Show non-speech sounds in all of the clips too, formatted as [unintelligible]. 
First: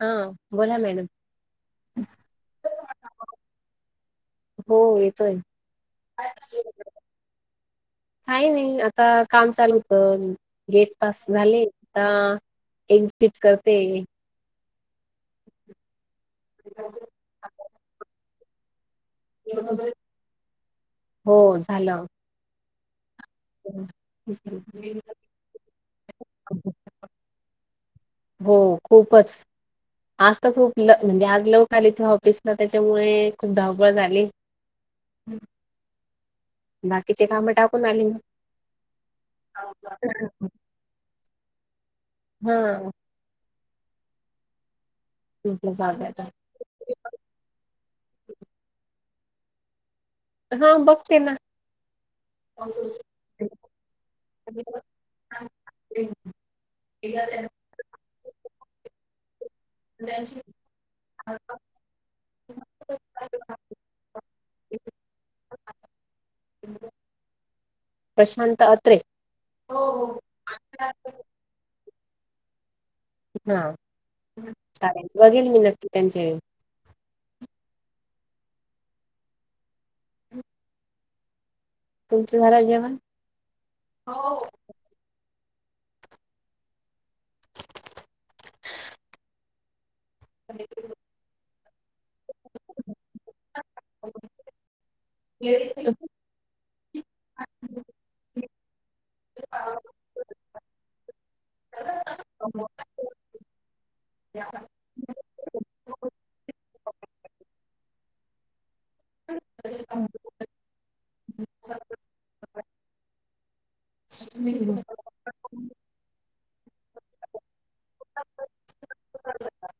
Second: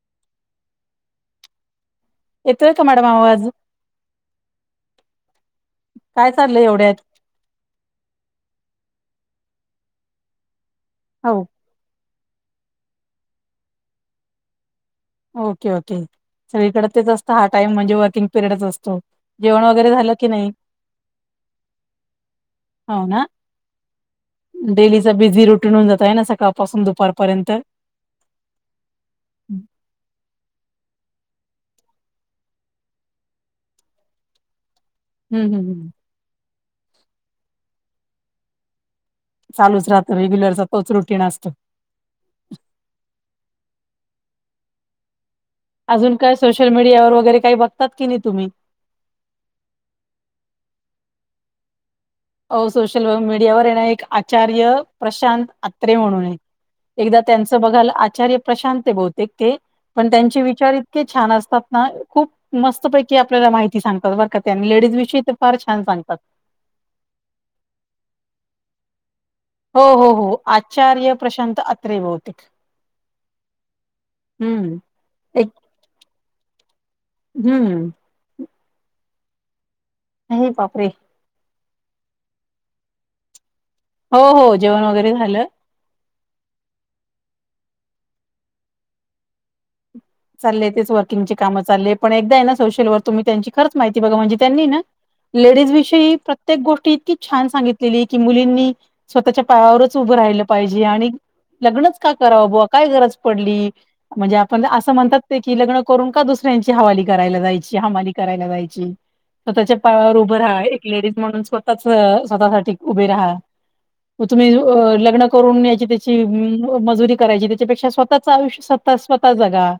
हा बोला मॅडम एत का मॅडम आवाज हो येतोय काय चाललंय एवढ्यात काही नाही आता काम चालूत गेट पास हो झाले आ एक्झिट करते ओके ओके सगळीकडे तेच असतं हा टाइम म्हणजे वर्किंग पिरियडच असतो जेवण वगैरे झालं की नाही हो झालं हो ना डडेली बिझ ून जात आहे ना सकाळपसून दुपारपर्यंत हो खूपच हम्म आज तर खूप ल म्हणजे आज लोक आली इथ ऑफिसला त्याच्यामुळे खूप धावपळ झाली हम् हम् हम् बाकीचे काम टाकून आली म चालूच राहं रेग्युलर तोच रुटीन असतं हा ह अजून काय सोशल मीडिया वगैरे काही बघात की नाही तुम्ही हा बघतेना अ सोशल मीडियावर येणार एक आचार्य प्रशांत आत्रे म्हणून एक एकदा त्यांचं बघाल आचार्य प्रशांत बहुतेक ते पण त्यांचे विचार इतके छान असतात ना खूप मस्तपैकी आपल्याला माहिती सांगतात बरक ते आणि लेडीज विषयी ते फार छान सांगतात प्रशांत अते हो हो हो आचार्य प्रशांत अते होते हा हम्म चालेल बघेल एक मी नक्की त्यांच्या हम्म नाही बापरीे तुमच्या झाराात जेवण हो हो जेवण वगैरे झालं. चालय तेच वर्किंगची कामं चाले पण एकदा आहे ना सोशल वर् तुम्ही त्यांची खंच माहिती बघा म्हणज त्यांनी ना लेडीज विषयी. प्र्येक गोष्टी इतकी छान सांगितलेली की मुलींनी स्वतःच्या पायावरच उभं राहिलं पाहिजे आणि लग्नच का कराव बं काय गरज पडली म्हणजे आपण म्हणतात ते की लग्न करून का दुसऱ्यांची हवाली करायला जायची हमाली करायला जायची. स्वतःच्या पायावर उभं राहा एक लेडीज म्हणून स्वतःच स्वतःसाठी उभे राहा तुम्ही लग्न करून याची त्याची मजुरी करायची. त्याच्यापेक्षा स्वतःचं आयुष्य स्वतः जगा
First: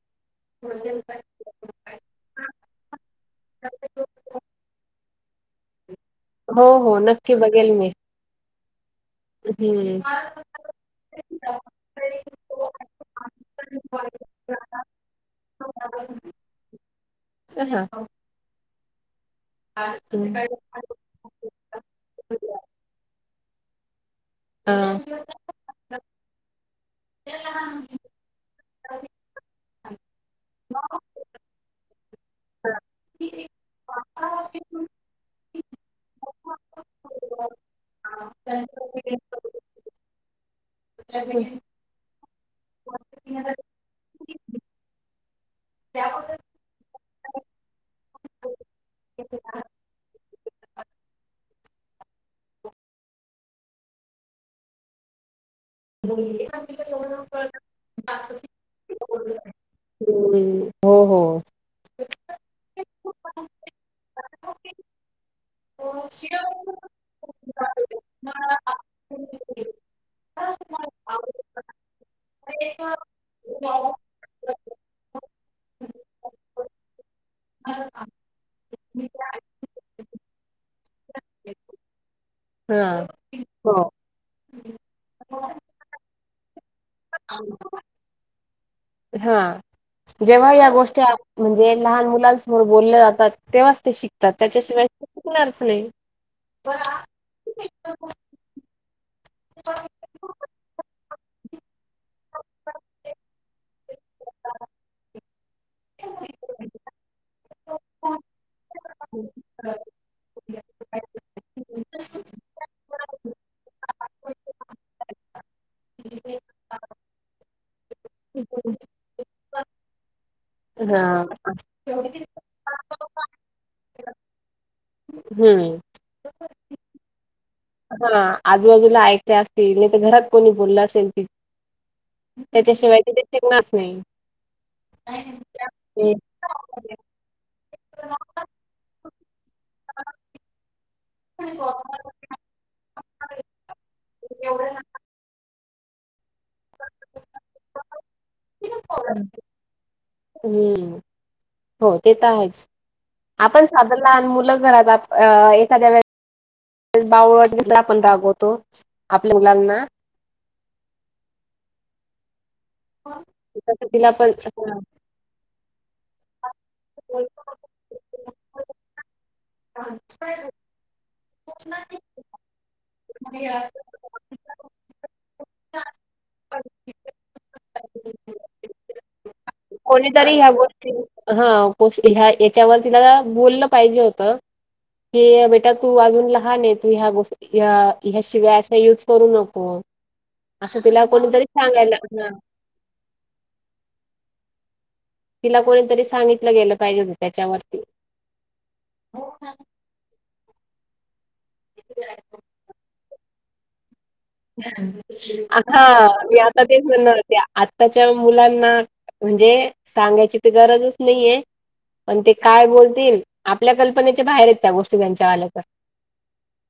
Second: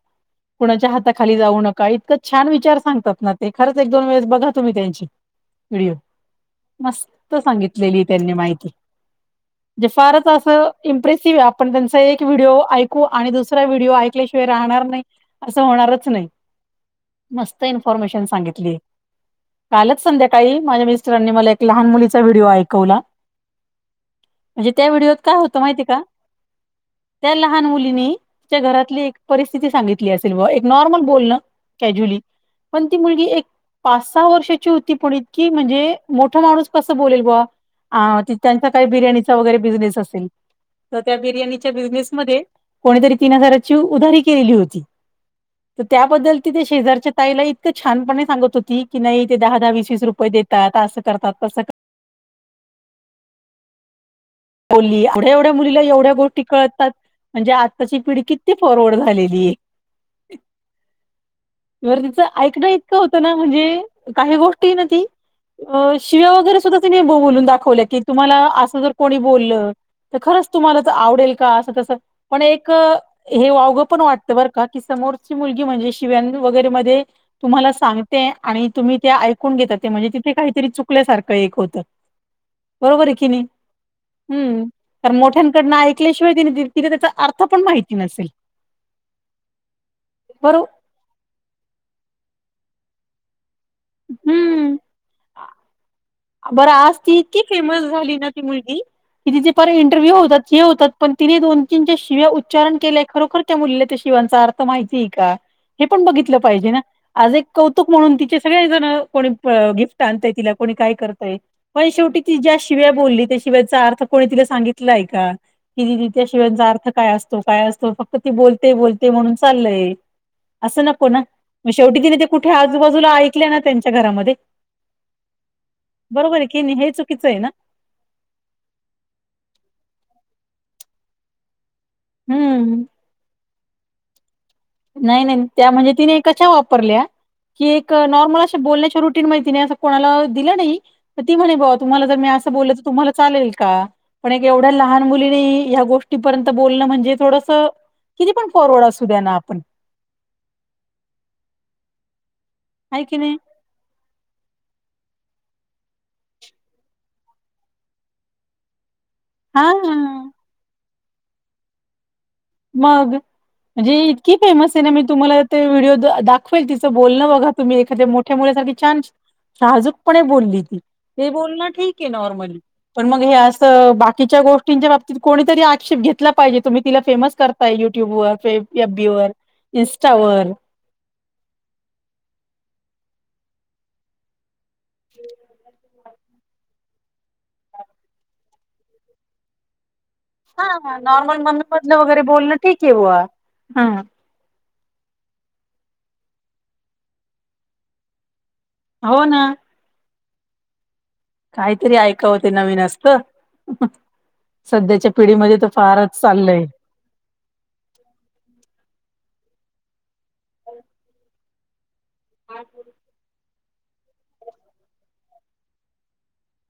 कुनाच्या हाताखाली. जाऊ नका इतक छान विचार सांगतात ना ते खरंच एक दोन वेळेस बघा तुम्ही त्यांची व्हिडीओ. हो हो मस्त नक्की बघेल मी सांगितलेली त्यांनी माहिती म्हणजे हम्म. फारच असं इम्प्रेसिव्ह आपण त्यांचा एक व्हिडिओ ऐकू आणि दुसरा व्हिडिओ ऐकल्याशिवाय राहणार नाही. अस होणारच नाही मस्त हा. इन्फॉर्मेशन सांगितली. कालच संध्याकाळी माझ्या मिस्टरांनी मला एक लहान मुलीचा व्हिडिओ ऐकवला म्हणजे त्या व्हिडिओ. हम्म काय होत माहिती का त्या लहान मुलीनी घरातली परिस्थिती सांगित ली असेल बॅ नॉर्मल बोलण कॅजुली पण ती मुलगी एक पाच सहा वर्षाची होती पणी इत की म्हणजे मोठ माणूस कसं बोलेल बा अ त्यांचा काही बिर्याणीचा वगैरे बिझनेस असेल तर त्या बिर्याणीच्या बिझनेसमध्ये कोणीतरी तीन हजाराची उधारी केलेली होती. तर त्याबद्दल ती ते शेजारच्या ताईला इतकं छानपणे सांगत होती की नाही ते दहा दहा वीस वीस रुपये देत. असं करतात तस करतात. बोलली एवढ्या एवढ्या मुलीला एवढ्या गोष्टी कळतात. म्हणजे आत्ताची पिढी किती फॉरवर्ड झालेली आहे. ह् हो हो. तिचं ऐकणं इतकं होतं ना म्हणजे काही गोष्ट ना ती अ शिव्या वगैरे सुद्धा तिनी बोलून दाखवलं की तुम्हाला असं जर कोणी बोललं. तर खरंच तुम्हाला तर आवडेल का असं तस पण एक हे वावग पण वाटतं बरं का की समोरची मुलगी म्हणजे शिव्यां वगैरे मध्ये तुम्हाला सांगते आणि तुम्ही ते ऐकून घेता ते म्हणजे काहीतरी चुकल्यासारखं एक होतं. हा हो. हम् तर मोठ्यांकडनं ऐकल्याशिवाय तिने तिला त्याचा अर्थ पण माहिती नसेल हा जेव्हा बरोबर या गोष्टी म्हणजे लहान मुलांसमोर बोलले जातात तेव्हाच ते शिकतात हम्म त्याच्याशिवाय शिकणारच नाही. बरं आज ती इतकी फेमस झाली ना ती मुलगी. कि तिचे पार इंटरव्ह्यू होतात हे होतात पण तिने दोन तीनच्या शिव्या उच्चार केलंय खरोखर- त्या मुलीला त्या शिवांचा अर्थ माहितीय का हे पण बघितलं पाहिजे ना. आज एक कौतुक म्हणून तिचे सगळे जण कोणी गिफ्ट आणत तिला को काही- य पण शेवटी ती ज्या शिवाय बोलली त्याशिवायचा अर्थ कोणी तिला सांगितलाय का. किदी त्या शिवायचा अर्थ काय असतो काय असतो फक्त ती बोलते बोलते म्हणून चाललय. असं नको ना हा म शेवटी तिने ते कुठे आजूबाजूला ऐकले ना त्यांच्या घरामध्ये हम्म. बरोबर आहे की नाही हे चुकीचं आहे ना हा आजूबाजूला ऐकले असतील नाही तर घरात कोणी बोललं असेल. हम्म त्याच्याशिवाय ति ते शिकणारच नाही. नाही नाही त्या म्हणजे तिने कशा अशा वापरल्या की एक नॉर्मल असे बोलण्याच्या रू. कठी माहिती कोणाला दिलं नाही तर ती म्हणे बा तुम्हाला जर मी असं बोललं तर तुम्हाला चालेल का. पण एक एवढ्या लहान मुलीने ह्या गोष्टी पर्यंत बोलण म्हणजे थोडस किती पण फॉरवर्ड असू द्या ना आपण. हम्म हो ते तर आहेच ऐकिले आपण साध लहान मुलं घरात एखाद्या वेळे ते बावळवाडला आपण रागवतो आपल्या हा मुलांना मग तसं म्हणजे तिला पण इतकी फेमस हां. आहे ना मी तुम्हाला व्हिडिओ दाखवेल तिचं बोलणं बघा तुम्ही एखा्या मोठ्या मुसाठी छान शजूकपणे बोलली ती ते बोलणं ठीक आहे नॉर्मली पण मग हे असं बाकीच्या गोष्टींच्या बाबतीत कोणीतरी आक्षेप घेतला पाहिजे तुम्ही तिला फेमस करताय युट्यूब वर फ ए बी वर इंस्टावरर हा याच्यावर तिला बोललं पाहिजे होतं कि बेटा तू अजून लहान आहे तु ह्या गोष्टी या ह्याशिवाय असा युज करू नको हा असं ह तिला नॉर्मल कोणीतरी ममधन सांगायला वगैरे हां, बोलणं ठीक आहे ह तिला कोणीतरी सांगितलं गेलं पाहिजे त्याच्यावरती हो ना काहीतरी ऐकावते नवीन असत सध्याच्या पिढीमध्ये तर फारच चाललय ना ते आत्ताच्या मुलांना म्हणजे सांगायची तर गरजच नाहीये पण ते काय बोलतील आपल्या कल्पनेच्या बाहेर येत त्या गोष्टी त्यांच्या आल्या तर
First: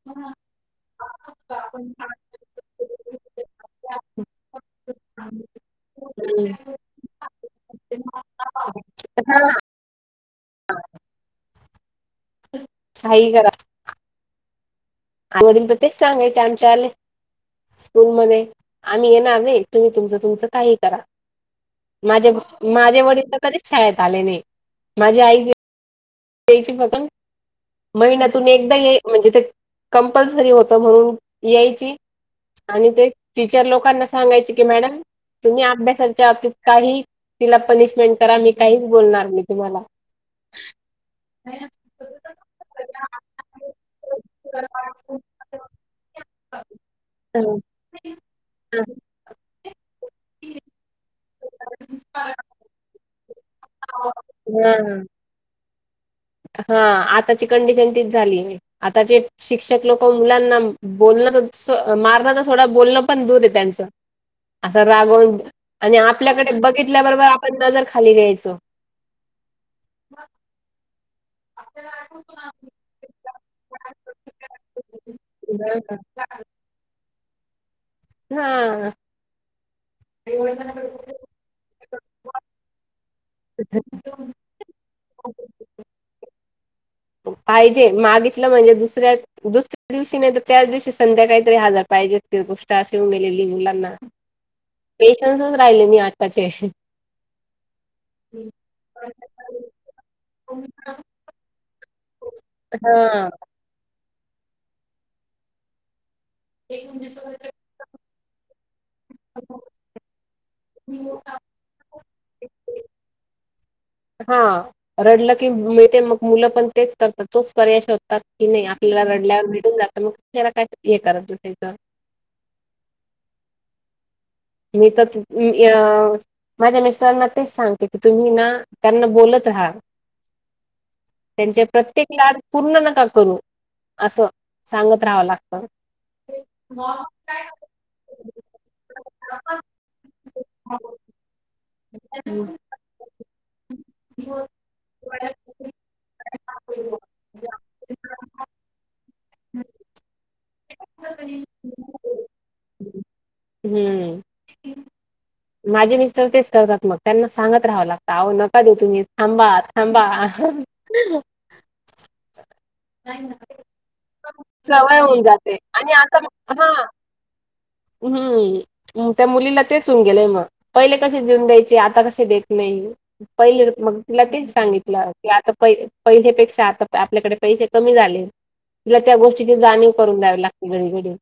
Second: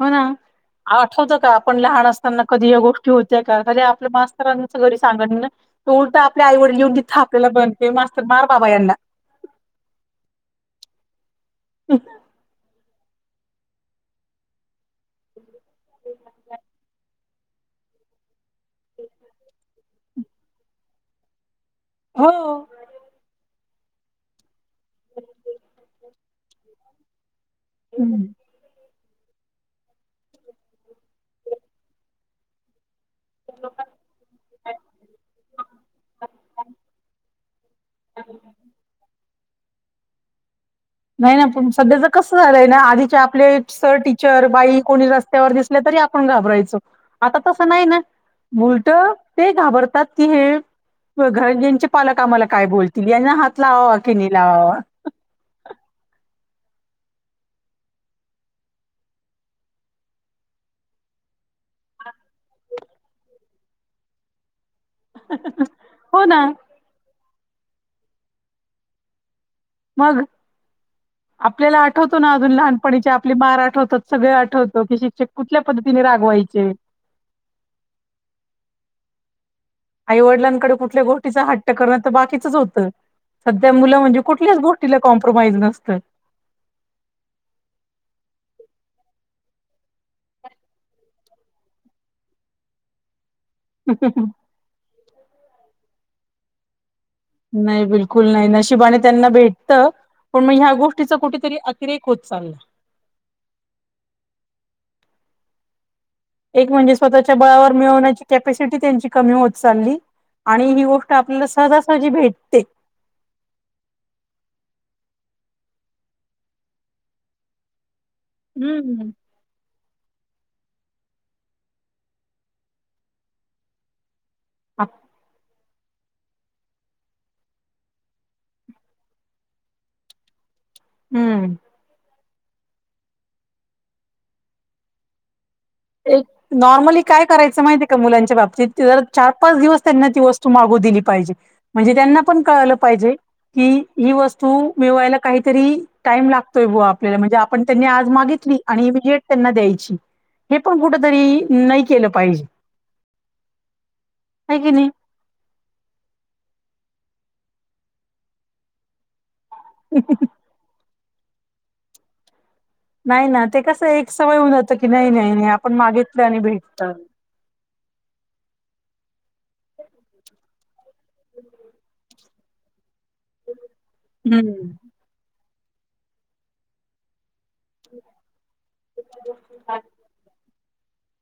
हो ना आठवत का आपण लहान असताना कधी या गोष्टी होत्या का कधी आपल्या मास्तरांच घरी सांगण त उलट आपल्या हं, आई वडील लिहन तिथं आपल्याला बनते मास्तर मार बाबा यांना ह हां काही करा आवडील तर तेच सांगायचे आमच्याले स्कूलमध्येध्ये आम्ही येणार नाही तुम्ही तुमच तुमचं काही करा हो माझ्या माझे वडील तर कधीच शाळेत आले नाही माझी आई द्यायची फगण हम्म महिन्यातून एकदा ये म्हणजे ते कंपल्सरी होत म्हणून यायची आणि ते टीचर लोकांना सांगायचे की मॅडम तुम्ही अभ्यासाच्या बाबतीत काही तिला पनिशमेंट करा मी काहीच बोलणार नाही तुम्हाला नाही ना पण सध्याच कसं झालंय ना आधीचे आपले सर टीचर बाई कोणीस् रस्त्यावर दिसले तरी आपण घाबरायचो आता तसं नाही ना उलट ते घाबरतात की हे घर यांचे पालक आम्हाला काय बोलतील यांना हात लावावा की नाही लावावा हा हा आताची कंडिशन तीच झाली आताची शिक्षक लोक मुलांना बोलण मारण तर थोडं बोलणं पण दूर आहे त्यांचं असं रागवून आणि हो ना आपल्याकडे बघितल्याबरोबर आपण नजर खाली घ्यायचो मग आपल्याला आठवतो ना अजून लहानपणीचे आपली मार आठवतात सगळे आठवतो की शिक्षक कुठल्या पद्धतीने रागवायचे हा आईवडिलांकडे कुठल्या गोष्टीचा हट्ट करण तर बाकीचच होतं सध्या मुलं म्हणजे कुठल्याच गोष्टीला कॉम्प्रोमाइज नसतं पाहिजे मागितलं म्हणजे दुसऱ्या दुसऱ्या दिवशी नाही तर त्याच दिवशी संध्या काहीतरी हजार पाहिजे असतील गोष्ट अेऊनेलेली मु पेशन्सच राहिले मी आताचे नाही बिलकुल नाही नशिबाने त्यांना भेटत पण मग ह्या गोष्टीच कुठेतरी क्रिक होत चालला हा [unintelligible] एक म्हणजे स्वतःच्या बळावर मिळवण्याची कॅपसिटी त्यांची कमी होत चालली आणि ही गोष्ट आपल्याला सहजासहजी भेटते हा रडलं की मिळते मग मुलं पण तेच करतात तोच पर्याय शो तात की नाही आपल्याला हम्म रडल्यावर भेटून जात मग त्याला काय हे करत बसायच. मी आप- त् [unintelligible] य.. माझ्या मिस्टरांना तेच सांगते की तुम्ही ना त्यांना बोलत राहा हम्म त्यांचे प्रत्येक लाड पूर्ण नका करू असं सांगत राहावं लागतं एक नॉर्मली काय करायचं माहिती आहे का मुलांच्या बाबतीत जर चार -पाच दिवस त्यांना ती वस्तू मागू दिली पाहिजे म्हणजे त्यांना पण कळलं पाहिजे कि ही वस्तू मिळवायला काहीतरी टाईम लागतोय बुवा आपल्याला म्हणजे आपण त्यांनी आज मागितली आणि इमिजिएट त्यांना द्यायची हे पण कुठ तरी नाही केलं पाहिजे हम्म. हे की नाही? माझे मिस्टर तेच करतात मग त्यांना सांगत राहावं लागत अहो नका देऊ तुम्ही थांबा थांबा [inaudible] नाही ना ते [unintelligible] कसं एक सवय होऊन जातं की सवय नाही होऊन नाही नाही जाते आपण आणि आता मागितलं मग हा भेटत हम्म त्या मुलीला तेच होऊन गेलंय मग पहिले कसे देऊन द्यायचे आता कसे देत नाही पहिले मग तिला ते हम्म सांगित तल की आता पहिले-पहिलीपेक्षा आता आपल्याकडे पैसे कमी झाले तिला त्या गोष्टीची जाणीव करून द्यावी लागते घडी- घडी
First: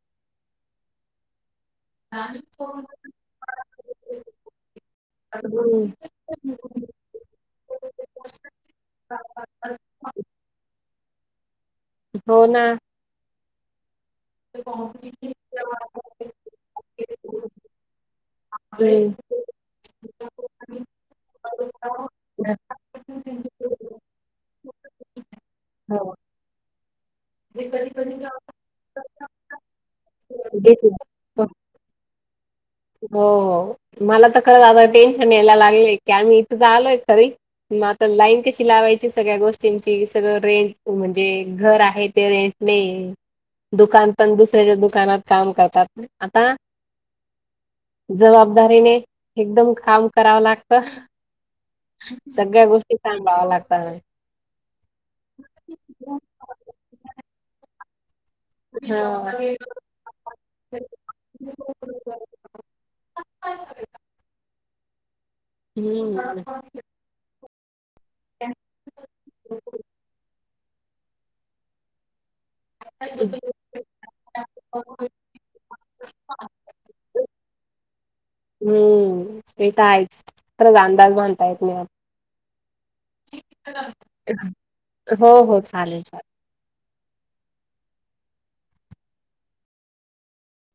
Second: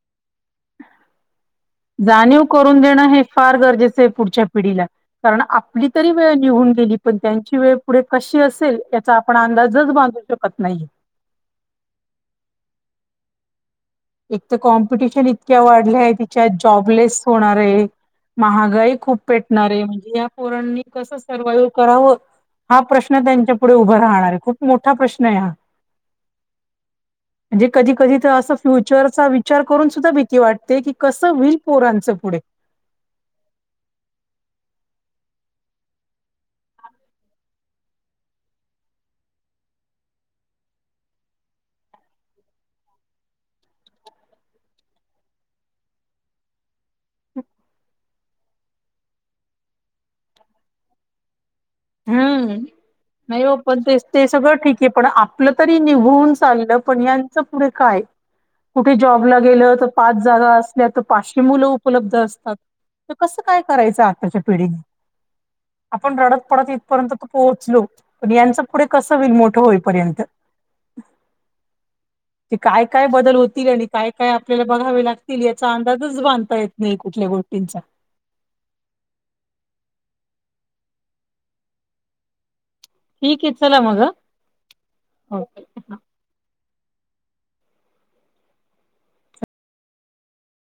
जाणीव करून देणं हे फार गरजेचं आहे पुढच्या पिढीला कारण आपली तरी वेळ निघून गेली पण त्यांची वेळ पुढे कशी असेल याचा आपण अंदाजच बांधू शकतो शकत नाहीये हो ना एक तर कॉम्पिटिशन इतक्या वाढल्याय त्याच्यात जॉबलेस होणार आहे महागाई हम्म. खूप पेटणार आहे म्हणजे या पोरणनी कसं सर्वाइव करावं हा प्रश्न त्यांच्या पुढे उभा राहणार आहे खूप मोठा प्रश्न आहे हा हो. म्हणजे कधी- कधी तर असं फ्युचरचा विचार करून सुद्धा भीती वाटते तेच की ना. कसं होईल पोरांचं पुढे हो -हो मला तर खरं आता टेन्शन यायला लागलेय की आणि मी इथं तर आलोय खरी मग आता लाईन कशी लावायची सगळ्या गोष्टींची सगळं रेंट म्हणजे घर आहे ते रेंट नेय दुकान पण दुसऱ्याच्या दुकानात काम करतात आता ह [inaudible] जबाबदारीने एकदम काम करावं लागतं [inaudible] [inaudible] हम्म. सगळ्या गोष्टी नाही सांभाळाव हो पण लागतात ना ते ते सगळं ठीक आहे पण आपलं तरी निघून चाललं पण यांचं पुढे काय? कुठे जॉबला हां. गेलं तर पाच जागा असल्या तर पाचशे मुलं उपलब्ध असतात तर कसं काय करायचं आत्ताच्या पिढीने हम्म इथं [unintelligible] पर्यंत तर पोहोचलो पण यांच पुढे कसं होईल मोठं होईपर्यंत [inaudible] ते काय- काय बदल होतील आणि काय- काय आपल्याला बघावे लागतील याचा अंदाजच बांधता येत नाही कुठल्या गोष्टींचा हम्म ते तर आहेच खरंच अंदाज बांधता येत नाही आ ठीक आहे चला मग [unintelligible] हो- हो ओके चालेल